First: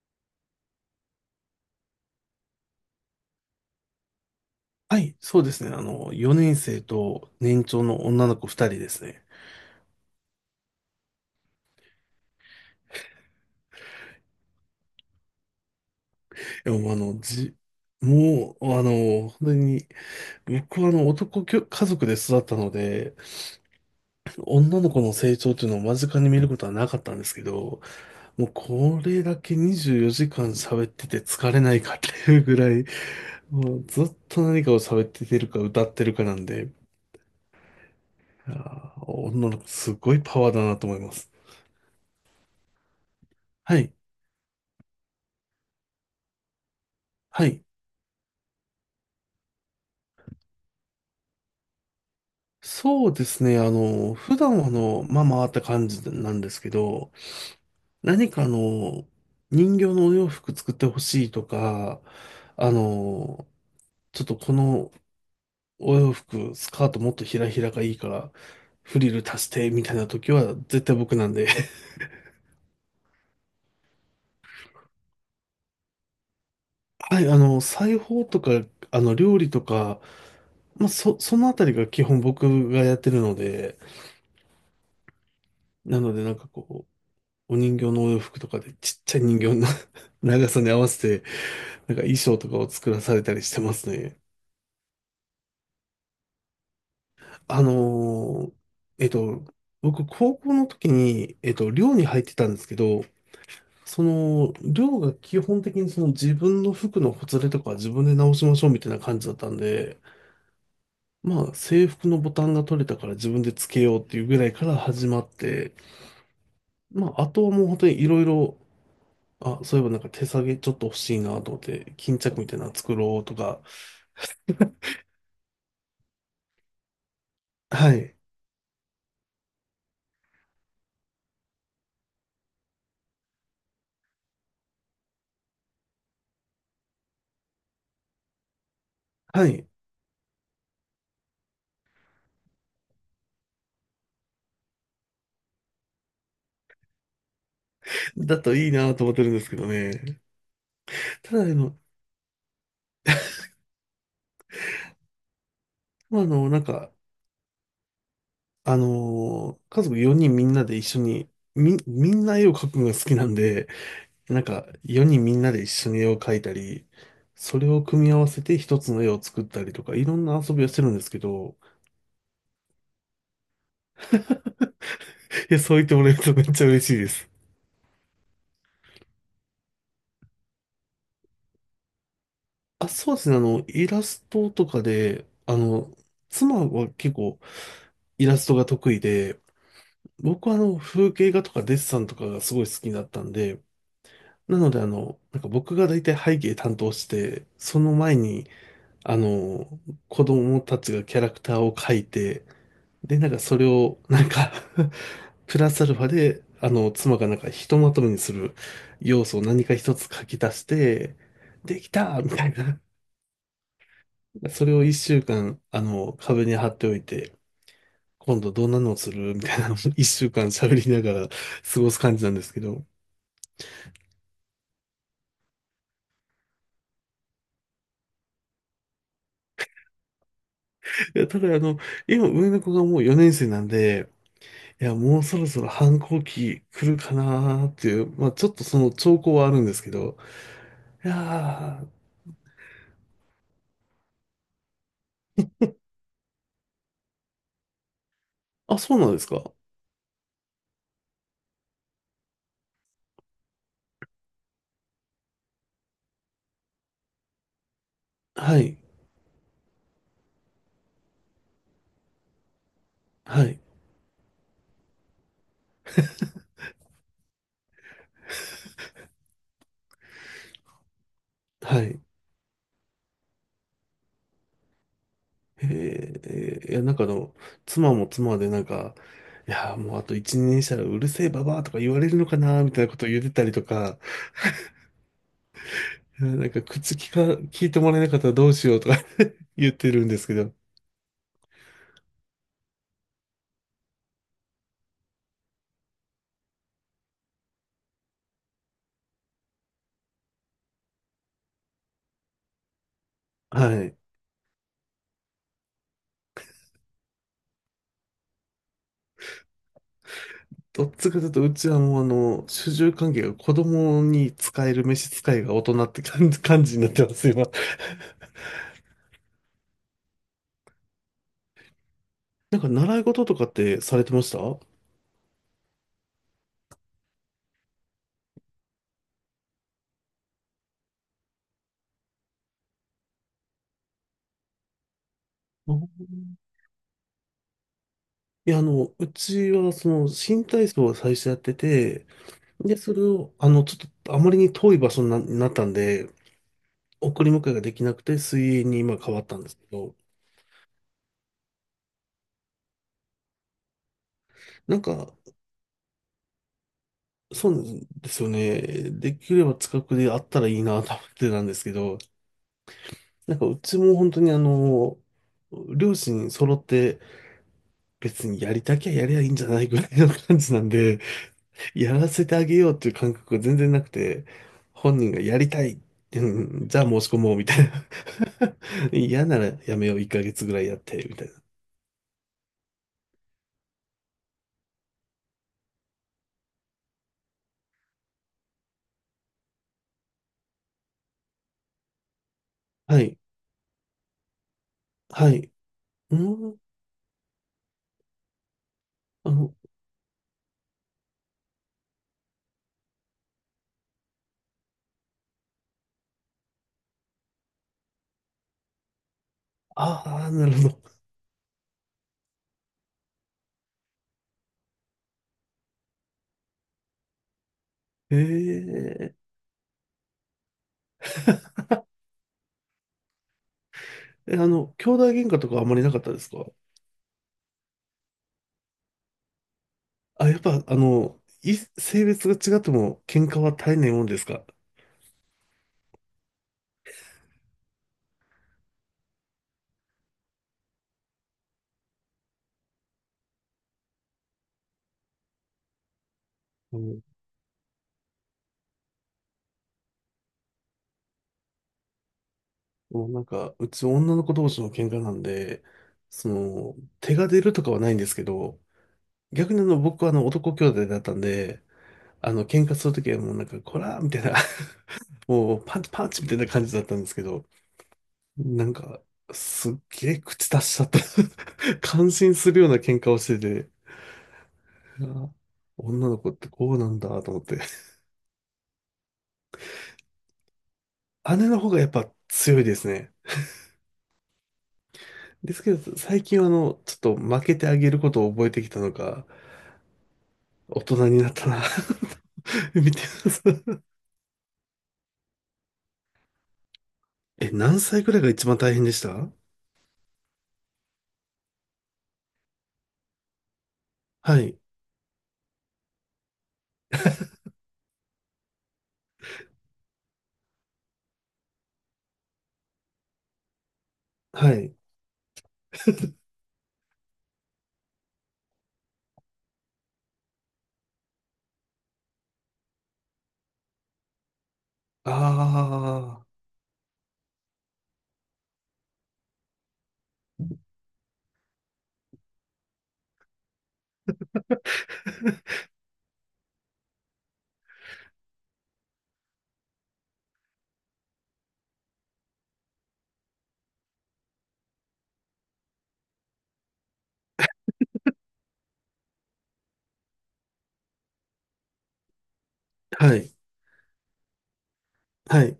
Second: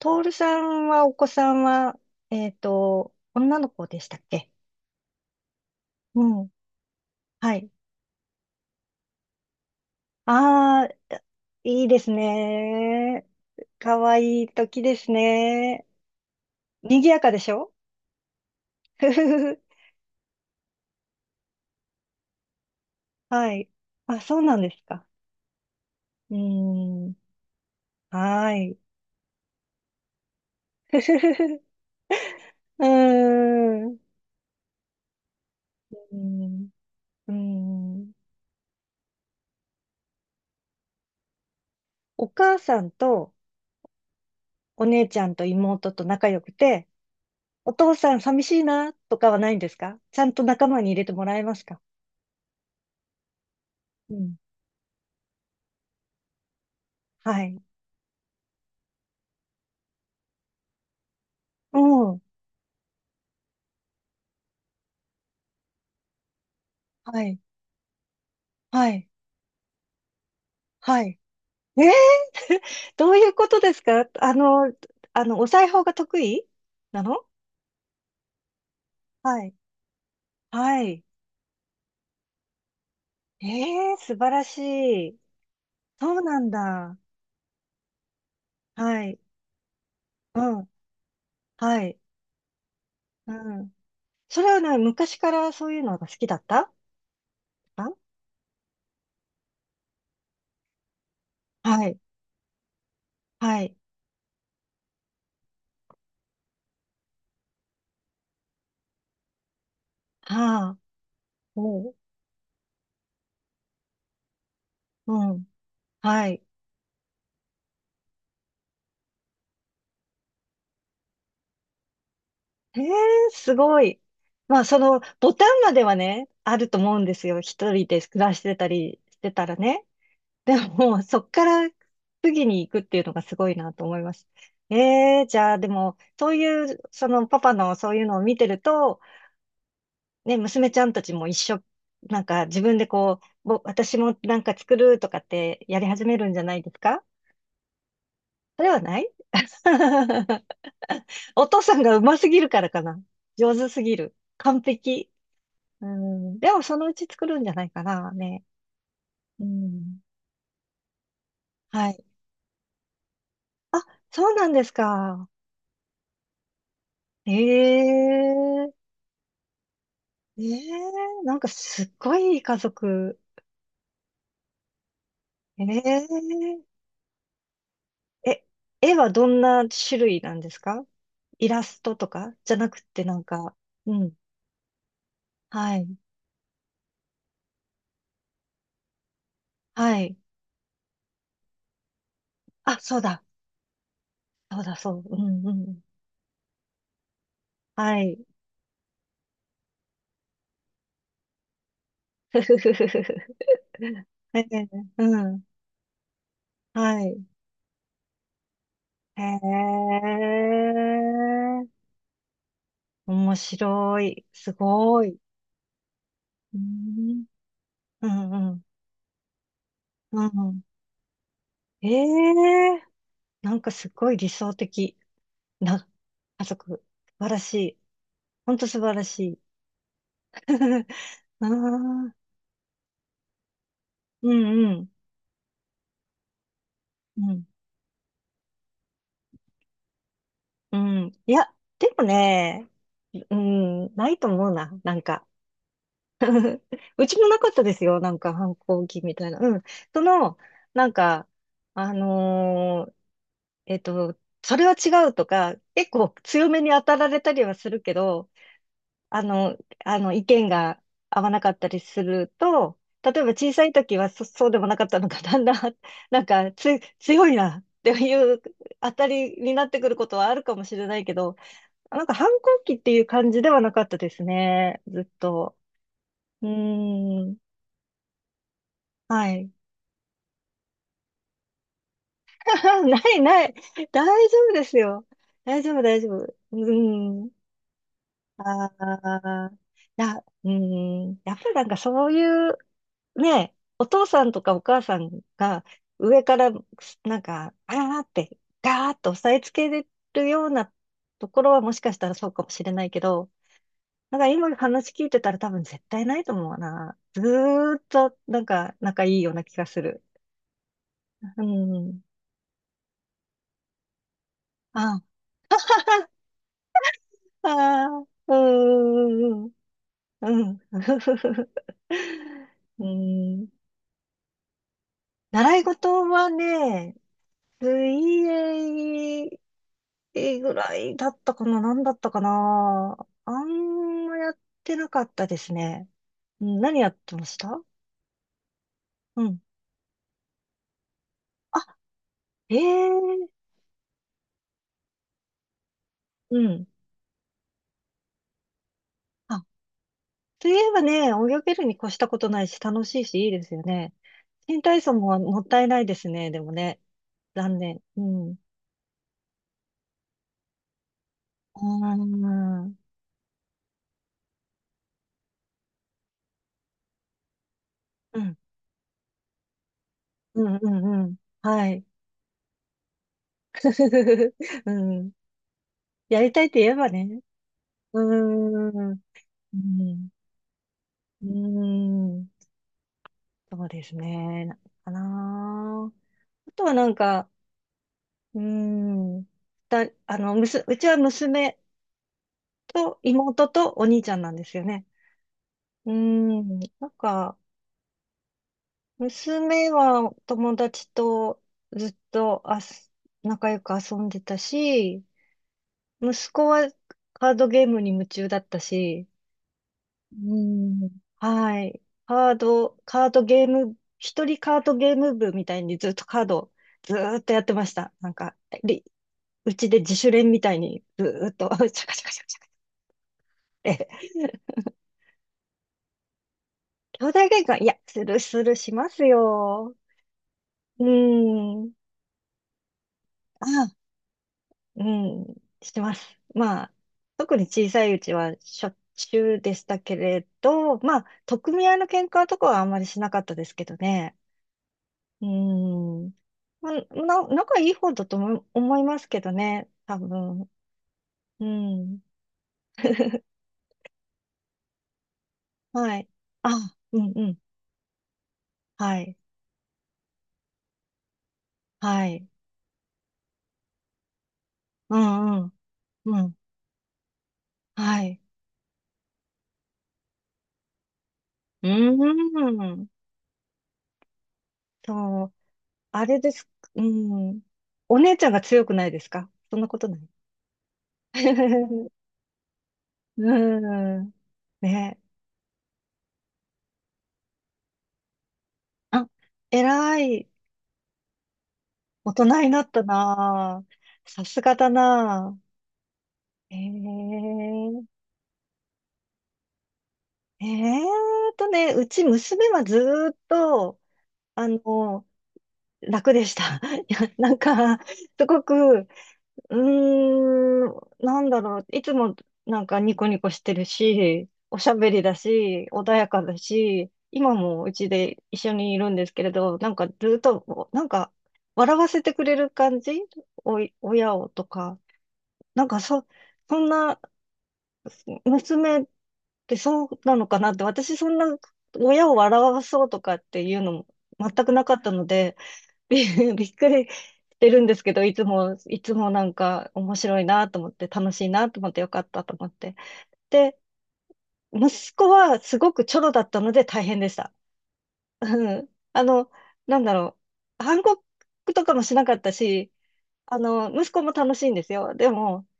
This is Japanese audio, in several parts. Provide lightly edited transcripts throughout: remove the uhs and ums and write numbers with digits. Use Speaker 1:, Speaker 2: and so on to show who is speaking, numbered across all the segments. Speaker 1: トールさんは、お子さんは、女の子でしたっけ？
Speaker 2: はい、そうですね。
Speaker 1: うん。
Speaker 2: 4年生と
Speaker 1: は
Speaker 2: 年
Speaker 1: い。
Speaker 2: 長の女の子2人ですね。
Speaker 1: ああ、いいですね。かわいい時ですね。
Speaker 2: でも、
Speaker 1: 賑やかでしょ？
Speaker 2: もう、
Speaker 1: ふふ
Speaker 2: 本当
Speaker 1: ふ。
Speaker 2: に、僕は男きょ家族で育ったので、
Speaker 1: はい。あ、そうなんで
Speaker 2: 女
Speaker 1: す
Speaker 2: の子
Speaker 1: か。
Speaker 2: の成長というのを間近に
Speaker 1: う
Speaker 2: 見ることはなかっ
Speaker 1: ー
Speaker 2: た
Speaker 1: ん。
Speaker 2: んですけど、もう
Speaker 1: はい。
Speaker 2: これだけ24時間喋っ て
Speaker 1: ふ
Speaker 2: て
Speaker 1: ふ
Speaker 2: 疲れ
Speaker 1: ふ、
Speaker 2: ないかっていうぐら
Speaker 1: う
Speaker 2: い、
Speaker 1: ー
Speaker 2: もう
Speaker 1: ん。う
Speaker 2: ずっと何かを喋っててるか歌ってる
Speaker 1: ー
Speaker 2: かなん
Speaker 1: ん。
Speaker 2: で、
Speaker 1: うーん。
Speaker 2: 女の子すごいパワーだなと思います。
Speaker 1: お母さんと
Speaker 2: はい、
Speaker 1: お姉ちゃんと妹と仲良くて、
Speaker 2: はい。
Speaker 1: お父さん寂しいなとかはないんですか？ちゃんと仲間に入れてもらえますか？
Speaker 2: そうですね。
Speaker 1: うん。
Speaker 2: 普段はまあまあって感じなんですけど、
Speaker 1: はい。
Speaker 2: 何か人形のお洋服作ってほしいと
Speaker 1: う
Speaker 2: か、
Speaker 1: ん。
Speaker 2: あの、ちょっとこのお洋服、スカートもっ
Speaker 1: は
Speaker 2: と
Speaker 1: い。
Speaker 2: ひらひらがいいから、
Speaker 1: は
Speaker 2: フ
Speaker 1: い。
Speaker 2: リル足してみたいな時は絶対
Speaker 1: は
Speaker 2: 僕
Speaker 1: い。
Speaker 2: なんで。
Speaker 1: えー、どういうことですか？お裁縫が得意な
Speaker 2: は
Speaker 1: の？
Speaker 2: い、裁縫とか、料
Speaker 1: は
Speaker 2: 理
Speaker 1: い。
Speaker 2: とか、
Speaker 1: は
Speaker 2: まあ、
Speaker 1: い。
Speaker 2: そのあたりが基本僕がやってるの
Speaker 1: え
Speaker 2: で、
Speaker 1: 素晴らしい。
Speaker 2: なの
Speaker 1: そう
Speaker 2: でなん
Speaker 1: な
Speaker 2: か
Speaker 1: ん
Speaker 2: こ
Speaker 1: だ。
Speaker 2: う、お人形のお洋服とかでちっ
Speaker 1: は
Speaker 2: ち
Speaker 1: い。
Speaker 2: ゃい人形の
Speaker 1: う
Speaker 2: 長さ
Speaker 1: ん。
Speaker 2: に合わせて
Speaker 1: は
Speaker 2: なん
Speaker 1: い。
Speaker 2: か衣装とかを作らされ
Speaker 1: う
Speaker 2: たりして
Speaker 1: ん。
Speaker 2: ますね。
Speaker 1: それはね、昔からそういうのが好きだった？
Speaker 2: あ
Speaker 1: あ、
Speaker 2: のーえっと、僕、高校の時に、
Speaker 1: は
Speaker 2: 寮
Speaker 1: い。
Speaker 2: に入ってたんですけど、
Speaker 1: はい。
Speaker 2: その、寮が基本的にその自分の服のほつれとかは自分で直しましょうみたいな感じだったんで、
Speaker 1: はあ。
Speaker 2: まあ、制
Speaker 1: おう。
Speaker 2: 服のボタンが取れたから自分でつけようっていうぐらいから始ま
Speaker 1: う
Speaker 2: っ
Speaker 1: ん。
Speaker 2: て、
Speaker 1: はい。
Speaker 2: まあ、あとはもう本当にいろいろ、あ、そういえばなんか手提げちょっと欲しいなと思って、巾着みたいなの
Speaker 1: え
Speaker 2: 作ろう
Speaker 1: え、
Speaker 2: と
Speaker 1: す
Speaker 2: か、
Speaker 1: ごい。まあ、その、ボタンまではね、あると思うんですよ。一人
Speaker 2: は
Speaker 1: で
Speaker 2: い、
Speaker 1: 暮らしてたりしてたらね。でも、そっから次に行くっていうのがすごいなと思います。ええ、じゃあ、でも、そういう、その、パパのそういうのを見てると、
Speaker 2: はい、
Speaker 1: ね、娘ちゃんたちも一緒、なんか自分でこう、私もなんか作るとかってやり始めるんじゃないですか？
Speaker 2: だと
Speaker 1: そ
Speaker 2: い
Speaker 1: れ
Speaker 2: い
Speaker 1: は
Speaker 2: な
Speaker 1: な
Speaker 2: と
Speaker 1: い？
Speaker 2: 思ってるんですけどね。ただ、
Speaker 1: お父さんがうますぎるからかな。上手すぎる。完璧。う
Speaker 2: まあ
Speaker 1: ん。でも、そのうち作るんじゃないかな、ね。う
Speaker 2: 家族
Speaker 1: ん。
Speaker 2: 4人みんなで一緒に、み、
Speaker 1: はい。
Speaker 2: みんな絵を描くのが好きなんで、
Speaker 1: あ、そう
Speaker 2: なん
Speaker 1: なんで
Speaker 2: か、
Speaker 1: す
Speaker 2: 4人
Speaker 1: か。
Speaker 2: みんなで一緒に絵を描いたり、それを組み合わせて
Speaker 1: ええ
Speaker 2: 一つの絵を作ったりとか、いろんな
Speaker 1: え
Speaker 2: 遊びをしてるんですけ
Speaker 1: え、なんか
Speaker 2: ど、
Speaker 1: すっごいいい家族。
Speaker 2: いや、そう言ってもらえる
Speaker 1: え
Speaker 2: とめっちゃ嬉しいです。
Speaker 1: ええ、絵はどんな種類なんですか？イラストとかじゃなく
Speaker 2: あ、
Speaker 1: て
Speaker 2: そ
Speaker 1: な
Speaker 2: う
Speaker 1: ん
Speaker 2: ですね、
Speaker 1: か、
Speaker 2: イ
Speaker 1: う
Speaker 2: ラ
Speaker 1: ん。
Speaker 2: ストとかで、
Speaker 1: はい。
Speaker 2: 妻は結構イラストが得意で、
Speaker 1: はい。
Speaker 2: 僕は風景画とかデッサンとかがすごい好
Speaker 1: あ、
Speaker 2: き
Speaker 1: そう
Speaker 2: だっ
Speaker 1: だ。
Speaker 2: たんで、な
Speaker 1: そう
Speaker 2: の
Speaker 1: だ、
Speaker 2: で、
Speaker 1: そう。う
Speaker 2: なん
Speaker 1: ん、
Speaker 2: か
Speaker 1: う
Speaker 2: 僕
Speaker 1: ん。
Speaker 2: が大体背景担当して、その
Speaker 1: は
Speaker 2: 前
Speaker 1: い。
Speaker 2: に、あの、子供たちがキャラクターを描い
Speaker 1: ふ
Speaker 2: て、
Speaker 1: ふふふふ。
Speaker 2: で、なんかそれを、なん
Speaker 1: え
Speaker 2: か
Speaker 1: え、 うん。
Speaker 2: プラスアルファで、
Speaker 1: は
Speaker 2: 妻
Speaker 1: い。
Speaker 2: がなんかひとまとめにする
Speaker 1: へ
Speaker 2: 要素を何か一つ書き出して、
Speaker 1: え。
Speaker 2: できたみたいな。
Speaker 1: 面白い。す
Speaker 2: それを一
Speaker 1: ごい。
Speaker 2: 週間、壁に
Speaker 1: う
Speaker 2: 貼っておい
Speaker 1: ん、
Speaker 2: て、
Speaker 1: うん、
Speaker 2: 今
Speaker 1: う
Speaker 2: 度
Speaker 1: ん。
Speaker 2: どんなのをするみたいなのを一
Speaker 1: う
Speaker 2: 週間
Speaker 1: ん。
Speaker 2: 喋りながら過
Speaker 1: え
Speaker 2: ごす感じなんですけ
Speaker 1: え、
Speaker 2: ど。
Speaker 1: なんかすごい理想的な家族。素晴らしい。ほんと素晴らしい。
Speaker 2: いやた
Speaker 1: ああ、
Speaker 2: だ、
Speaker 1: うん、
Speaker 2: 今上の子がもう4年生なんで、
Speaker 1: う
Speaker 2: い
Speaker 1: ん、
Speaker 2: や、もうそろそろ反抗期来るか
Speaker 1: うん、
Speaker 2: なーっていう、まあちょっとその兆候はあるんですけど、
Speaker 1: う
Speaker 2: い
Speaker 1: ん。いや、
Speaker 2: やー、
Speaker 1: でもね、うん、ないと思うな、なんか。うちもなかったですよ、なんか反
Speaker 2: あ、
Speaker 1: 抗
Speaker 2: そ
Speaker 1: 期
Speaker 2: うなん
Speaker 1: み
Speaker 2: です
Speaker 1: たいな。
Speaker 2: か。
Speaker 1: うん。その、なんか、あのーえっと、それは違うとか、結構強めに当たられたりはするけど、
Speaker 2: はい、
Speaker 1: あの、意見が合わなかったりすると、例えば
Speaker 2: は
Speaker 1: 小
Speaker 2: い、
Speaker 1: さい時はそうでもなかったのが、だんだん、なんか、強いなっていう当たりになってくることはあるかもしれないけど、
Speaker 2: はい。
Speaker 1: なんか反抗期っていう感じではなかったですね、ずっと。
Speaker 2: え
Speaker 1: うー
Speaker 2: いや、なんか
Speaker 1: ん、
Speaker 2: 妻も妻でなんか、
Speaker 1: は
Speaker 2: い
Speaker 1: い。
Speaker 2: やー、もうあと1年したらうるせえババアとか言われるのかなーみた いなこ
Speaker 1: な
Speaker 2: とを
Speaker 1: い
Speaker 2: 言って
Speaker 1: な
Speaker 2: たり
Speaker 1: い。
Speaker 2: と か、
Speaker 1: 大丈夫ですよ。大丈夫、大丈夫。
Speaker 2: いや
Speaker 1: う
Speaker 2: なんか口聞
Speaker 1: ーん。
Speaker 2: か、聞いてもらえなかったらどう
Speaker 1: あ
Speaker 2: しようとか
Speaker 1: あ、
Speaker 2: 言ってるんですけ
Speaker 1: う
Speaker 2: ど、
Speaker 1: ん、やっぱりなんかそういう、ね、お父さんとかお母さんが上からなんか、あーって、ガーッと押さえつけれるようなところはもしかしたらそうかもしれないけど、
Speaker 2: はい。
Speaker 1: なんか今話聞いてたら多分絶対ないと思うな。ずーっとなんか仲いいような気がする。
Speaker 2: どっちかという
Speaker 1: う
Speaker 2: と、うちはも
Speaker 1: ん。
Speaker 2: う主従関係が子供に使える召
Speaker 1: あ、
Speaker 2: 使いが大人っ て感じ、になってますよ、今。
Speaker 1: あ ー、うーん、うん。う
Speaker 2: なんか
Speaker 1: ん。う
Speaker 2: 習い事とか
Speaker 1: ん。
Speaker 2: ってされてましたは、
Speaker 1: 習い事はね、水泳ぐらいだったかな、何だったかな。あんまやってなかったですね。
Speaker 2: い
Speaker 1: うん。何やってました？
Speaker 2: いや、う
Speaker 1: うん。
Speaker 2: ちはその新体操を最初やってて、
Speaker 1: あ、え
Speaker 2: で、それを、
Speaker 1: え、
Speaker 2: ちょっとあまりに遠い場所になったんで、
Speaker 1: うん。
Speaker 2: 送り迎えができなくて水泳に今変わったん
Speaker 1: あ、
Speaker 2: ですけど、
Speaker 1: といえばね、泳げるに越したことないし、楽しいし、いいですよね。新
Speaker 2: な
Speaker 1: 体
Speaker 2: ん
Speaker 1: 操
Speaker 2: か、
Speaker 1: ももったいないですね、でもね。
Speaker 2: そ
Speaker 1: 残
Speaker 2: う
Speaker 1: 念。う
Speaker 2: ですよ
Speaker 1: ん。
Speaker 2: ね。できれば近くであったらいいなと思ってたんで
Speaker 1: あ
Speaker 2: すけど、
Speaker 1: ー、
Speaker 2: なんかうちも本当に両親揃って
Speaker 1: う
Speaker 2: 別
Speaker 1: ん。
Speaker 2: にやりたきゃやりゃいいんじゃないぐらいの感
Speaker 1: う
Speaker 2: じ
Speaker 1: ん、
Speaker 2: なん
Speaker 1: うん、
Speaker 2: で、
Speaker 1: うん。はい。
Speaker 2: やらせてあげようっていう感覚が全然なくて、
Speaker 1: う
Speaker 2: 本人
Speaker 1: ん。
Speaker 2: がやりたい、
Speaker 1: や
Speaker 2: う
Speaker 1: りたいって
Speaker 2: ん、
Speaker 1: 言え
Speaker 2: じゃあ
Speaker 1: ば
Speaker 2: 申し込
Speaker 1: ね。
Speaker 2: もうみたいな。
Speaker 1: うー ん。
Speaker 2: 嫌なら
Speaker 1: う
Speaker 2: やめよう、
Speaker 1: ん。
Speaker 2: 1ヶ月ぐらいやって、みた
Speaker 1: うー
Speaker 2: いな。
Speaker 1: ん。そうですね。なかな。あとはなんか、うーん。だ、あの、むす、うちは娘と
Speaker 2: はい、
Speaker 1: 妹とお兄ちゃんなんですよね。
Speaker 2: はい。
Speaker 1: うー
Speaker 2: うん、
Speaker 1: ん。なんか、
Speaker 2: あの、
Speaker 1: 娘は友達とずっと仲良く遊んでたし、息子はカードゲームに夢中だったし、
Speaker 2: ああ、
Speaker 1: う
Speaker 2: なるほど。
Speaker 1: ん。はい。カードゲーム、一人カードゲーム部みたいにずっとカード、ずーっとやってました。なん
Speaker 2: へ
Speaker 1: か、り
Speaker 2: え、
Speaker 1: うちで自主練みたいにずーっと、シャカシャカシャカシャカって。
Speaker 2: え、兄弟喧嘩とかあんまりなかったですか？
Speaker 1: 兄弟喧嘩、いや、するするしますよ。
Speaker 2: あ、やっぱ、
Speaker 1: うーん。
Speaker 2: 性別が違っても喧嘩は
Speaker 1: あ、
Speaker 2: 絶えないもんですか？
Speaker 1: うん、してます。まあ、特に小さいうちはしょっちゅうでしたけれど、まあ、取っ組み合いの喧嘩とかはあんまりしなかったですけどね。うーん。まあ、
Speaker 2: うん。
Speaker 1: 仲いい方だと思いますけどね、多分。うん。
Speaker 2: もうな んか、うち女の子同士の喧嘩なんで、
Speaker 1: はい。
Speaker 2: そ
Speaker 1: あ、
Speaker 2: の、
Speaker 1: うん、
Speaker 2: 手
Speaker 1: う
Speaker 2: が
Speaker 1: ん。
Speaker 2: 出るとかはないんですけど、
Speaker 1: はい。
Speaker 2: 逆に僕は男兄弟だったんで、
Speaker 1: はい。
Speaker 2: 喧嘩するときはもうなんか、こらーみたいな、
Speaker 1: う ん、うん。
Speaker 2: もうパンチパンチ
Speaker 1: う
Speaker 2: みた
Speaker 1: ん。
Speaker 2: いな感じだったんですけど、
Speaker 1: はい。
Speaker 2: なんか、すっげえ口出しちゃった
Speaker 1: う
Speaker 2: 感心するよう
Speaker 1: ー
Speaker 2: な
Speaker 1: ん。
Speaker 2: 喧嘩をしてて、あ
Speaker 1: そ
Speaker 2: ー
Speaker 1: う。あ
Speaker 2: 女の
Speaker 1: れ
Speaker 2: 子
Speaker 1: で
Speaker 2: っ
Speaker 1: す。
Speaker 2: てこう
Speaker 1: う
Speaker 2: なんだと思
Speaker 1: ん。
Speaker 2: って。
Speaker 1: お姉ちゃんが強くないですか？そんなことない？
Speaker 2: 姉の方がや っぱ強いですね。
Speaker 1: うん。ね。
Speaker 2: ですけど、最近はちょっと負けてあげることを覚えてきたの
Speaker 1: あ、
Speaker 2: か、
Speaker 1: 偉い。
Speaker 2: 大人になったな
Speaker 1: 大人になっ た
Speaker 2: 見てま
Speaker 1: な
Speaker 2: す。
Speaker 1: あ。さすがだなあ。え
Speaker 2: え、何
Speaker 1: え
Speaker 2: 歳くらいが一番大変でした？
Speaker 1: えーうち娘はずーっと、
Speaker 2: は
Speaker 1: あ
Speaker 2: い。
Speaker 1: の、楽でした。いや、なんか、すごく、うーん、なんだろう、いつもなんかニコニコしてるし、
Speaker 2: は
Speaker 1: おしゃ
Speaker 2: い。
Speaker 1: べりだし、穏やかだし、今もうちで一緒にいるんですけれど、なんかずーっと、なんか、笑わせてくれる感じ、おい、親をとか、
Speaker 2: あ
Speaker 1: なんか、そんな娘で、そうなのかなって、私そんな親を笑わそうとかっていうのも全くなかったので、び、びっくりしてるんですけど、いつも、いつもなんか面白いなと思って、楽しいなと思ってよかったと思って。で、息子はすごくチョロだったので大変でした。うん。あの、なんだろう。反抗とかもしなかったし、
Speaker 2: あ。はい。
Speaker 1: あの、息子も楽しいんですよ。で
Speaker 2: は
Speaker 1: も、
Speaker 2: い。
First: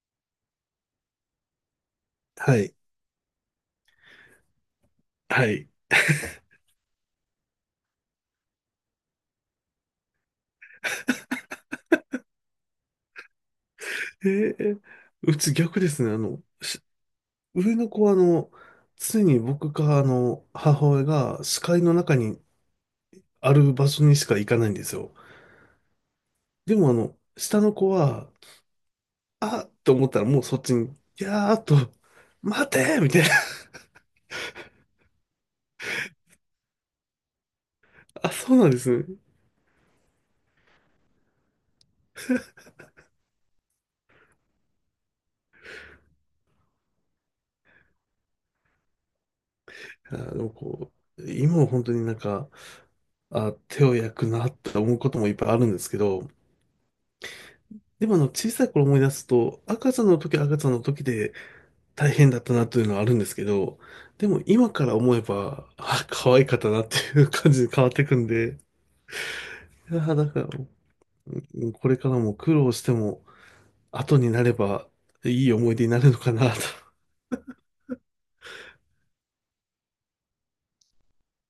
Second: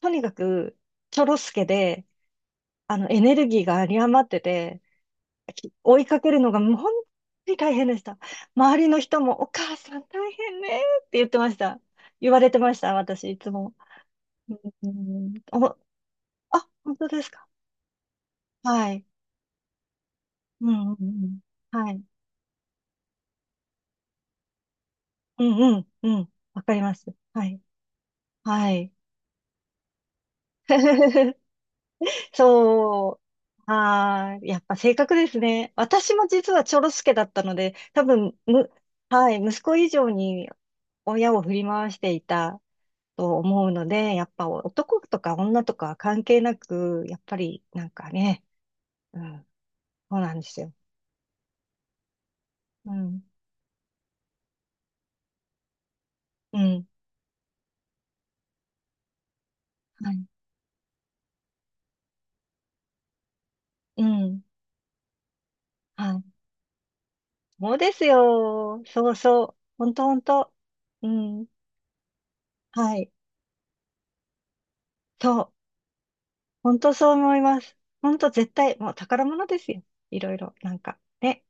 Speaker 1: とにかく、チョロ助で、
Speaker 2: はい。
Speaker 1: あの、エネルギーが有り余ってて、
Speaker 2: はい。
Speaker 1: 追いかけるのがもう本当に大変でした。周りの人もお母さん大変ねって言ってました。言われてました、私、いつも。
Speaker 2: えー、
Speaker 1: う
Speaker 2: う
Speaker 1: ん、
Speaker 2: ち逆ですね。
Speaker 1: あ、本当ですか？
Speaker 2: 上の子は
Speaker 1: はい。
Speaker 2: 常に僕か
Speaker 1: う
Speaker 2: 母
Speaker 1: ん、うん、う
Speaker 2: 親
Speaker 1: ん。
Speaker 2: が視界
Speaker 1: は
Speaker 2: の
Speaker 1: い。
Speaker 2: 中にある場所にしか行かないんですよ。
Speaker 1: うん、うん、うん。わか
Speaker 2: で
Speaker 1: り
Speaker 2: も
Speaker 1: ます。はい。
Speaker 2: 下の子は、
Speaker 1: はい。
Speaker 2: あっと思ったらもうそっちに、やーっと、待てーみ
Speaker 1: そ
Speaker 2: たい。
Speaker 1: う。はい。やっぱ性格ですね。私も実はちょろすけだったので、多
Speaker 2: あ、
Speaker 1: 分、
Speaker 2: そうなんですね。
Speaker 1: はい。息子以上に親を振り回していたと思うので、やっぱ男とか女とかは関係なく、やっぱりなんかね、うん、
Speaker 2: あ
Speaker 1: そうなんで
Speaker 2: の、
Speaker 1: すよ。
Speaker 2: こ今は本当になんか、
Speaker 1: うん、
Speaker 2: あ、手を焼くなって思うこともいっぱいあるんですけど、
Speaker 1: うん、
Speaker 2: でも小さい頃思い出すと、赤ちゃん
Speaker 1: は
Speaker 2: の
Speaker 1: い、
Speaker 2: 時は赤ちゃんの時で大変だったなというのはあるんですけど、
Speaker 1: う
Speaker 2: でも
Speaker 1: ん、
Speaker 2: 今から思えば、あ、
Speaker 1: はい。
Speaker 2: 可愛かったなっていう感じに
Speaker 1: そう
Speaker 2: 変わ
Speaker 1: で
Speaker 2: って
Speaker 1: す
Speaker 2: いくんで、
Speaker 1: よ。そうそう。ほん
Speaker 2: い
Speaker 1: とほ
Speaker 2: や、
Speaker 1: ん
Speaker 2: だから、
Speaker 1: と。うん、
Speaker 2: うん、これからも苦労して
Speaker 1: はい。
Speaker 2: も、後になれば
Speaker 1: そ
Speaker 2: い
Speaker 1: う。
Speaker 2: い思い出になるのかなと。
Speaker 1: ほんとそう思います。ほんと絶対、もう宝物ですよ。いろいろ、なんか、ね。